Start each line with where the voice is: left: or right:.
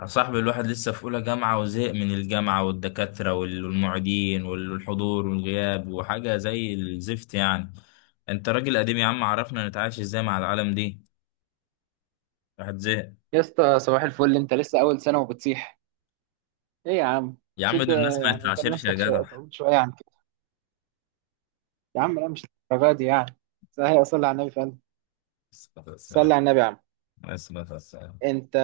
left: يا صاحبي الواحد لسه في أولى جامعة وزهق من الجامعة والدكاترة والمعيدين والحضور والغياب وحاجة زي الزفت يعني. أنت راجل قديم يا عم، عرفنا نتعايش إزاي مع العالم دي. الواحد زهق.
right: يا اسطى صباح الفل، انت لسه اول سنه وبتصيح؟ ايه يا عم؟
left: يا عم
right: شد.
left: دول الناس ما
right: يعني كان
left: يتعاشرش يا
right: نفسك
left: جدع.
right: تعود شويه عن كده؟ يا عم لا، مش الدرجه دي يعني. صحيح، صلي على النبي فعلا.
left: الصلاة والسلام
right: صلي على النبي يا عم.
left: عليه الصلاة والسلام.
right: انت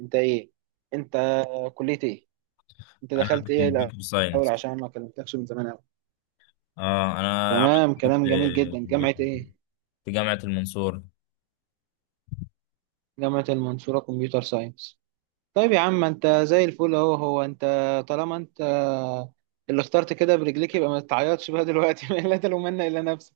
right: انت ايه؟ انت كليه ايه؟ انت دخلت
left: أنا
right: ايه
left: كمبيوتر
right: الاول؟
left: ساينس.
right: عشان ما كلمتكش من زمان قوي.
left: أه أنا يا عم
right: تمام،
left: كنت
right: كلام جميل جدا.
left: في
right: جامعه ايه؟
left: جامعة المنصورة.
right: جامعه المنصوره كمبيوتر ساينس. طيب يا عم، انت زي الفل اهو. انت طالما انت اللي اخترت كده برجليك، يبقى ما تعيطش بقى دلوقتي لا تلومن الا نفسك.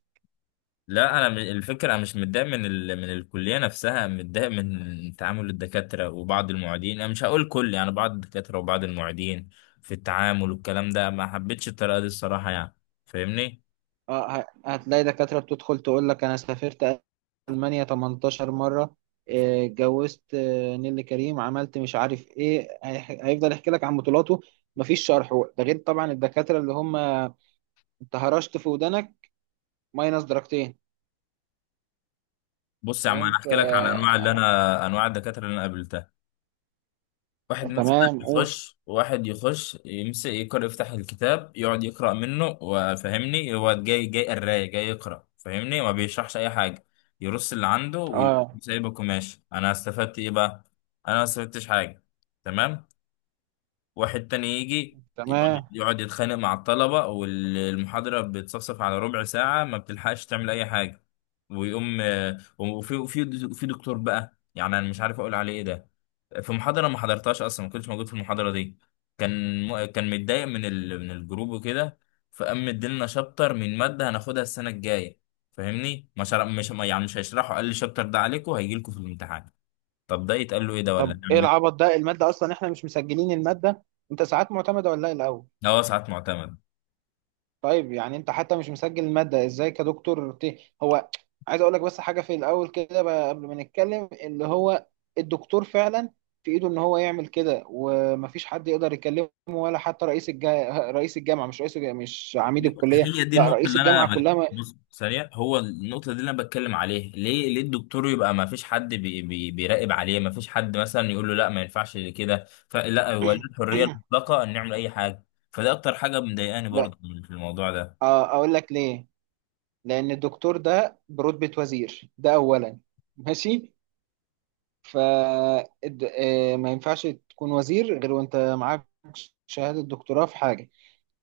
left: لا انا الفكره انا مش متضايق من من الكليه نفسها، متضايق من تعامل الدكاتره وبعض المعيدين، انا مش هقول كل يعني بعض الدكاتره وبعض المعيدين في التعامل والكلام ده. ما حبيتش الطريقه دي الصراحه يعني، فاهمني؟
right: هتلاقي دكاترة بتدخل تقول لك: أنا سافرت ألمانيا 18 مرة، اتجوزت، نيللي كريم عملت مش عارف إيه. هيفضل يحكي لك عن بطولاته. مفيش شرح. ده غير طبعا الدكاترة اللي هم، أنت هرشت في ودانك، ماينس درجتين.
left: بص يا عم
right: فاهم؟
left: انا
right: ف
left: احكي لك على انواع اللي انا انواع الدكاتره اللي انا قابلتها. واحد مثلا
right: تمام قول.
left: يخش، واحد يخش يمسك يقرأ، يفتح الكتاب يقعد يقرأ منه وفهمني، هو جاي جاي قراية جاي يقرأ فاهمني، ما بيشرحش أي حاجة. يرص اللي عنده
right: اه
left: ويسيبك وماشي. أنا استفدت إيه بقى؟ أنا ما استفدتش حاجة. تمام. واحد تاني يجي يقعد
right: تمام.
left: يقعد يتخانق مع الطلبة، والمحاضرة بتصفصف على ربع ساعة، ما بتلحقش تعمل أي حاجة. ويقوم وفي في دكتور بقى يعني أنا مش عارف أقول عليه إيه ده. في محاضرة ما حضرتهاش أصلا، ما كنتش موجود في المحاضرة دي. كان متضايق من من الجروب وكده، فقام مديلنا شابتر من مادة هناخدها السنة الجاية. فاهمني؟ ما شرح... مش ما- يعني مش هيشرحوا، قال لي الشابتر ده عليكم هيجي لكم في الامتحان. طب ده يتقال له ايه ده، ولا
right: طب
left: نعمل
right: إيه
left: ايه؟
right: العبط ده؟ المادة أصلا إحنا مش مسجلين المادة. أنت ساعات معتمدة ولا إيه الأول؟
left: ده هو ساعات معتمد.
right: طيب يعني انت حتى مش مسجل المادة، ازاي كدكتور هو عايز اقول لك بس حاجة في الاول كده بقى قبل ما نتكلم. اللي هو الدكتور فعلا في ايده ان هو يعمل كده، ومفيش حد يقدر يكلمه، ولا حتى رئيس الجامعة. مش رئيس الجامعة، مش عميد الكلية،
left: هي دي
right: لا
left: النقطة
right: رئيس
left: اللي
right: الجامعة
left: أنا
right: كلها ما...
left: بص سريع، هو النقطة دي اللي أنا بتكلم عليها، ليه؟ ليه الدكتور يبقى ما فيش حد بيراقب عليه؟ ما فيش حد مثلا يقول له لا، ما ينفعش كده؟ فلا، هو ليه الحرية المطلقة إن نعمل أي حاجة. فده أكتر حاجة مضايقاني
right: لا.
left: برضه في الموضوع ده.
right: اه، اقول لك ليه. لان الدكتور ده برتبة وزير، ده اولا. ماشي. ف ما ينفعش تكون وزير غير وانت معاك شهادة دكتوراه في حاجة.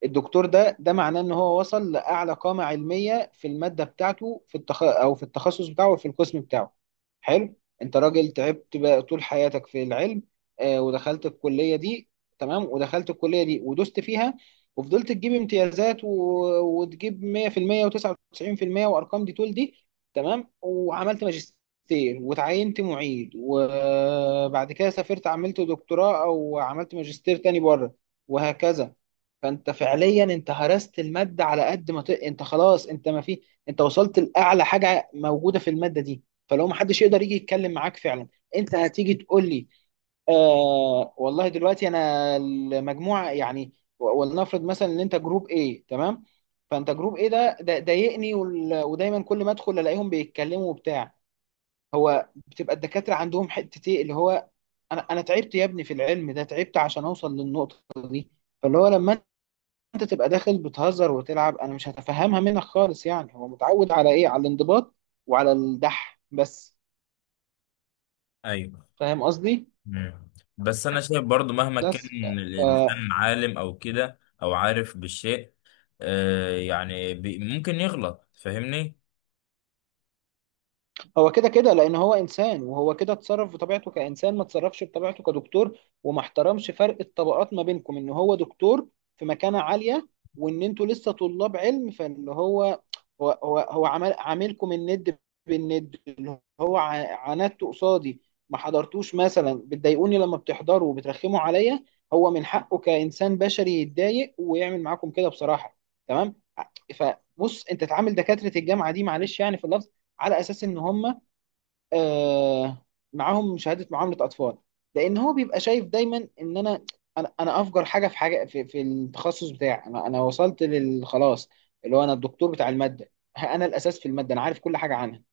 right: الدكتور ده معناه ان هو وصل لاعلى قامه علميه في الماده بتاعته، في او في التخصص بتاعه وفي القسم بتاعه. حلو. انت راجل تعبت بقى طول حياتك في العلم، آه، ودخلت الكليه دي. تمام، ودخلت الكليه دي ودوست فيها، وفضلت تجيب امتيازات وتجيب 100% و99% وارقام دي طول دي. تمام، وعملت ماجستير، وتعينت معيد، وبعد كده سافرت عملت دكتوراه، او عملت ماجستير تاني بره، وهكذا. فانت فعليا انت هرست الماده على قد ما انت خلاص، انت ما في، انت وصلت لاعلى حاجه موجوده في الماده دي. فلو ما حدش يقدر يجي يتكلم معاك فعلا. انت هتيجي تقول لي: آه والله دلوقتي انا المجموعه يعني. ولنفرض مثلا ان انت جروب ايه تمام. فانت جروب ايه ده ضايقني ودايما كل ما ادخل الاقيهم بيتكلموا وبتاع. هو بتبقى الدكاتره عندهم حته ايه اللي هو: انا تعبت يا ابني في العلم ده، تعبت عشان اوصل للنقطه دي. فاللي هو لما انت تبقى داخل بتهزر وتلعب، انا مش هتفهمها منك خالص. يعني هو متعود على ايه؟ على الانضباط وعلى الدح بس.
left: أيوه.
right: فاهم قصدي؟
left: مم. بس أنا شايف برضه، مهما كان
right: بس
left: الإنسان عالم أو كده أو عارف بالشيء، ممكن يغلط، فاهمني؟
right: هو كده كده، لان هو انسان، وهو كده اتصرف بطبيعته كانسان، ما اتصرفش بطبيعته كدكتور، وما احترمش فرق الطبقات ما بينكم ان هو دكتور في مكانة عالية، وان انتوا لسه طلاب علم. فاللي هو هو عمل عاملكم الند بالند. اللي هو عاندته قصادي، ما حضرتوش مثلا، بتضايقوني لما بتحضروا وبترخموا عليا. هو من حقه كانسان بشري يتضايق ويعمل معاكم كده بصراحة. تمام. فبص، انت تعامل دكاترة الجامعة دي، معلش يعني في اللفظ، على اساس ان هم، آه، معاهم شهاده، معامله اطفال. لان هو بيبقى شايف دايما ان انا، انا افجر حاجه في حاجه في التخصص بتاعي. انا وصلت لل خلاص. اللي هو انا الدكتور بتاع الماده. ها، انا الاساس في الماده، انا عارف كل حاجه عنها.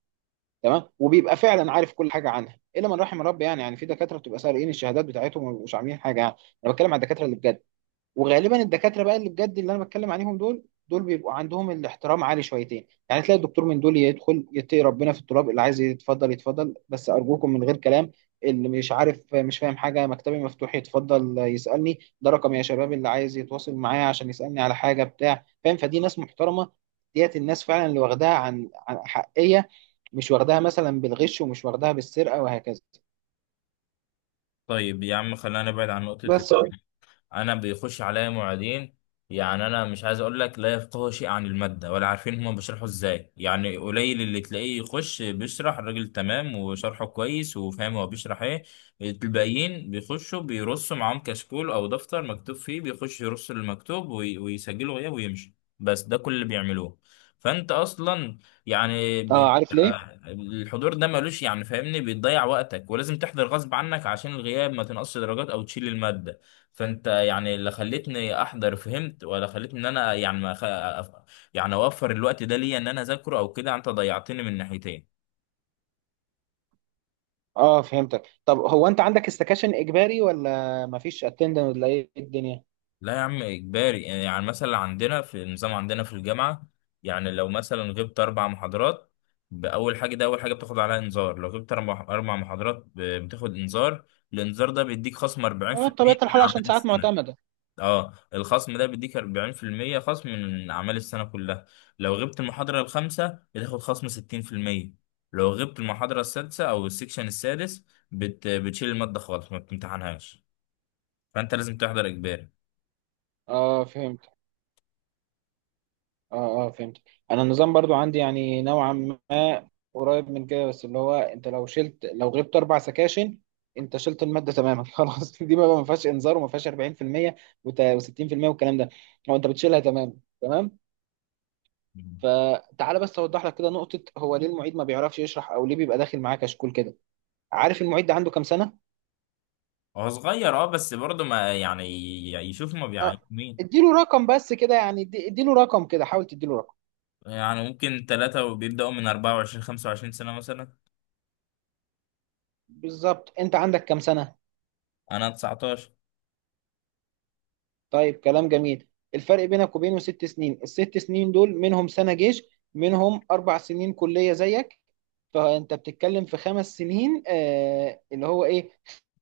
right: تمام. وبيبقى فعلا عارف كل حاجه عنها الا من رحم ربي. يعني يعني في دكاتره بتبقى سارقين الشهادات بتاعتهم، ومش عاملين حاجه يعني. انا بتكلم على الدكاتره اللي بجد. وغالبا الدكاتره بقى اللي بجد، اللي انا بتكلم عليهم دول، بيبقوا عندهم الاحترام عالي شويتين. يعني تلاقي الدكتور من دول يدخل يتقي ربنا في التراب. اللي عايز يتفضل يتفضل، بس ارجوكم من غير كلام. اللي مش عارف، مش فاهم حاجه، مكتبي مفتوح، يتفضل يسالني. ده رقم يا شباب، اللي عايز يتواصل معايا عشان يسالني على حاجه بتاع، فاهم؟ فدي ناس محترمه. ديت الناس فعلا اللي واخداها عن عن حقيه، مش واخداها مثلا بالغش، ومش واخداها بالسرقه، وهكذا.
left: طيب يا عم خلينا نبعد عن نقطة.
right: بس.
left: انا بيخش عليا معيدين، يعني انا مش عايز اقول لك لا يفقهوا شيء عن الماده ولا عارفين هما بيشرحوا ازاي، يعني قليل اللي تلاقيه يخش بيشرح الراجل تمام وشرحه كويس وفاهم هو بيشرح ايه. الباقيين بيخشوا بيرصوا معاهم كشكول او دفتر مكتوب فيه، بيخش يرص المكتوب ويسجله غياب ويمشي، بس ده كل اللي بيعملوه. فانت اصلا يعني ب...
right: اه، عارف ليه؟
left: الحضور ده ملوش يعني فاهمني، بيضيع وقتك ولازم تحضر غصب عنك عشان الغياب ما تنقصش درجات او تشيل الماده. فانت يعني اللي خلتني احضر فهمت، ولا خلتني ان انا يعني ما خ... يعني اوفر الوقت ده ليا ان انا اذاكره او كده. انت ضيعتني من ناحيتين.
right: اه فهمتك. طب هو انت عندك استكاشن اجباري ولا مفيش اتندنس، ولا ايه الدنيا؟
left: لا يا عم اجباري، يعني مثلا عندنا في النظام عندنا في الجامعه، يعني لو مثلا غبت اربع محاضرات، باول حاجه ده اول حاجه بتاخد عليها انذار. لو غبت اربع، محاضرات بتاخد انذار. الانذار ده بيديك خصم
right: اه،
left: 40%
right: بطبيعه
left: من
right: الحال عشان
left: اعمال
right: ساعات
left: السنه.
right: معتمده.
left: اه الخصم ده بيديك 40% خصم من اعمال السنه كلها. لو غبت المحاضره الخامسه بتاخد خصم 60%. لو غبت المحاضره السادسه او السكشن السادس بتشيل الماده خالص ما بتمتحنهاش. فانت لازم تحضر اجباري.
right: اه فهمت. اه فهمت. انا النظام برضو عندي يعني نوعا ما قريب من كده. بس اللي هو انت لو لو غبت اربع سكاشن، انت شلت الماده تماما خلاص، دي بقى ما فيهاش انذار وما فيهاش 40% و60% والكلام ده. هو انت بتشيلها تمام تمام. فتعالى بس اوضح لك كده نقطه: هو ليه المعيد ما بيعرفش يشرح، او ليه بيبقى داخل معاه كشكول كده؟ عارف المعيد ده عنده كام سنه؟
left: هو صغير اه، بس برضه ما يعني، يشوف ما
right: آه،
left: بيعين مين.
right: اديله رقم بس كده يعني، اديله رقم كده، حاول تديله رقم.
left: يعني ممكن ثلاثة وبيبدأوا من 24 25 سنة مثلا.
right: بالظبط، انت عندك كام سنة؟
left: أنا 19.
right: طيب كلام جميل. الفرق بينك وبينه 6 سنين. الـ6 سنين دول منهم سنة جيش، منهم 4 سنين كلية زيك. فانت بتتكلم في 5 سنين، آه، اللي هو ايه؟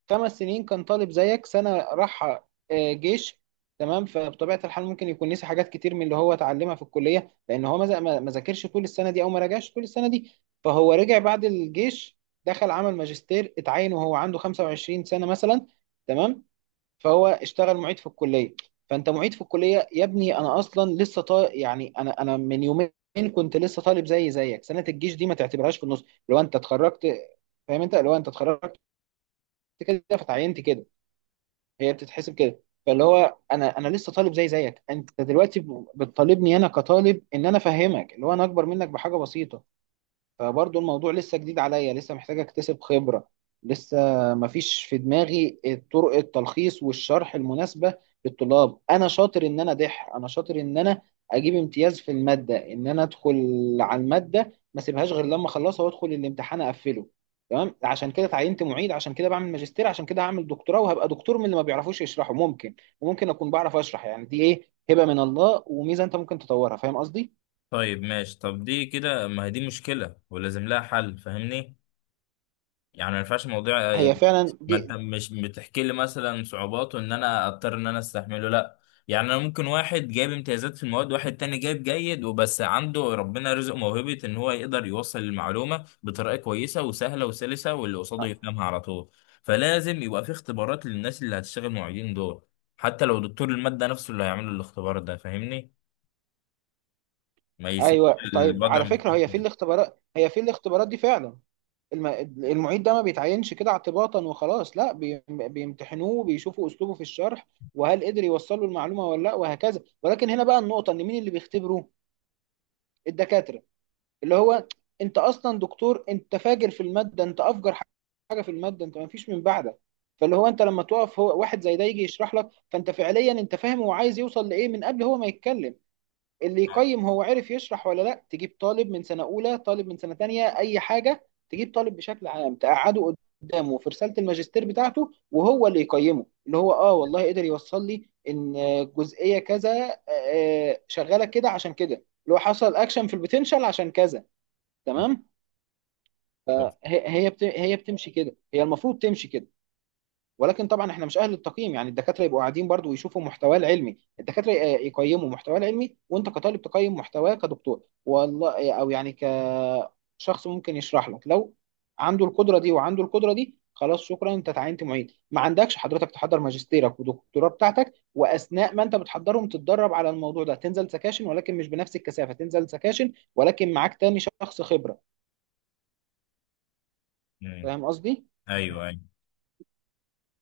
right: 5 سنين كان طالب زيك، سنه راح، آه، جيش. تمام. فبطبيعه الحال ممكن يكون نسي حاجات كتير من اللي هو اتعلمها في الكليه، لان هو ما ذا- ما- ما ذاكرش طول السنه دي، او ما راجعش طول السنه دي. فهو رجع بعد الجيش، دخل عمل ماجستير، اتعين وهو عنده 25 سنه مثلا. تمام. فهو اشتغل معيد في الكليه. فانت معيد في الكليه يا ابني، انا اصلا لسه يعني انا من يومين كنت لسه طالب زي زيك. سنه الجيش دي ما تعتبرهاش، في النص لو انت اتخرجت، فاهم؟ انت لو انت اتخرجت كده فتعينت كده، هي بتتحسب كده. فاللي هو انا لسه طالب زي زيك. انت دلوقتي بتطالبني انا كطالب ان انا افهمك، اللي هو انا اكبر منك بحاجه بسيطه. فبرضه الموضوع لسه جديد عليا، لسه محتاج اكتسب خبرة، لسه مفيش في دماغي طرق التلخيص والشرح المناسبة للطلاب. انا شاطر ان انا دح، انا شاطر ان انا اجيب امتياز في المادة، ان انا ادخل على المادة ما سيبهاش غير لما اخلصها، وادخل الامتحان اقفله. تمام. عشان كده اتعينت معيد، عشان كده بعمل ماجستير، عشان كده هعمل دكتوراه، وهبقى دكتور من اللي ما بيعرفوش يشرحوا، ممكن. وممكن اكون بعرف اشرح. يعني دي ايه؟ هبة من الله وميزة، انت ممكن تطورها. فاهم قصدي؟
left: طيب ماشي، طب دي كده ما هي دي مشكلة ولازم لها حل فاهمني. يعني ما ينفعش موضوع،
right: هي فعلا
left: ما انت
right: دي.
left: مش بتحكي لي مثلا صعوباته ان انا اضطر ان انا استحمله، لا. يعني انا ممكن واحد جايب امتيازات في المواد، واحد تاني جايب جيد وبس عنده ربنا رزق موهبة ان هو يقدر يوصل المعلومة بطريقة كويسة وسهلة وسلسة واللي قصاده يفهمها على طول. فلازم يبقى في اختبارات للناس اللي هتشتغل معيدين دول، حتى لو دكتور المادة نفسه اللي هيعمل الاختبار ده فاهمني، ما يسيبش
right: ايوه. طيب
left: الوضع
right: على
left: من
right: فكره، هي في الاختبارات دي فعلا الم... المعيد ده ما بيتعينش كده اعتباطا وخلاص، لا، بيمتحنوه، بيشوفوا اسلوبه في الشرح وهل قدر يوصل له المعلومه ولا لا، وهكذا. ولكن هنا بقى النقطه ان مين اللي بيختبره؟ الدكاتره. اللي هو انت اصلا دكتور، انت فاجر في الماده، انت افجر حاجه في الماده، انت ما فيش من بعدك. فاللي هو انت لما تقف هو، واحد زي ده يجي يشرح لك، فانت فعليا انت فاهم هو عايز يوصل لايه من قبل هو ما يتكلم. اللي يقيم هو عرف يشرح ولا لا، تجيب طالب من سنة أولى، طالب من سنة تانية، أي حاجة، تجيب طالب بشكل عام تقعده قدامه في رسالة الماجستير بتاعته، وهو اللي يقيمه، اللي هو: اه والله قدر يوصل لي ان جزئية كذا، آه، شغالة كده عشان كده، اللي هو حصل اكشن في البوتنشال عشان كذا. تمام. هي بتمشي كده، هي المفروض تمشي كده. ولكن طبعا احنا مش اهل التقييم. يعني الدكاتره يبقوا قاعدين برضو ويشوفوا محتواه العلمي، الدكاتره يقيموا محتواه العلمي، وانت كطالب تقيم محتواه كدكتور والله، آه، او يعني كشخص ممكن يشرح لك لو عنده القدره دي. وعنده القدره دي خلاص، شكرا، انت تعينت معيد، ما عندكش حضرتك، تحضر ماجستيرك ودكتوراه بتاعتك، واثناء ما انت بتحضرهم تتدرب على الموضوع ده، تنزل سكاشن ولكن مش بنفس الكثافه، تنزل سكاشن ولكن معاك تاني شخص خبره.
left: ايوه
right: فاهم قصدي؟
left: ايوه.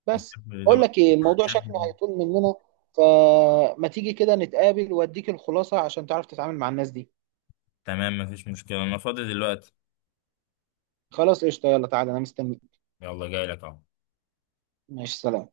right: بس. اقول لك ايه، الموضوع شكله هيطول مننا، فما تيجي كده نتقابل واديك الخلاصة، عشان تعرف تتعامل مع الناس دي.
left: تمام مفيش مشكلة، انا فاضي دلوقتي.
right: خلاص قشطة، يلا تعالى انا مستني.
left: يلا جاي لك اهو.
right: ماشي، سلام.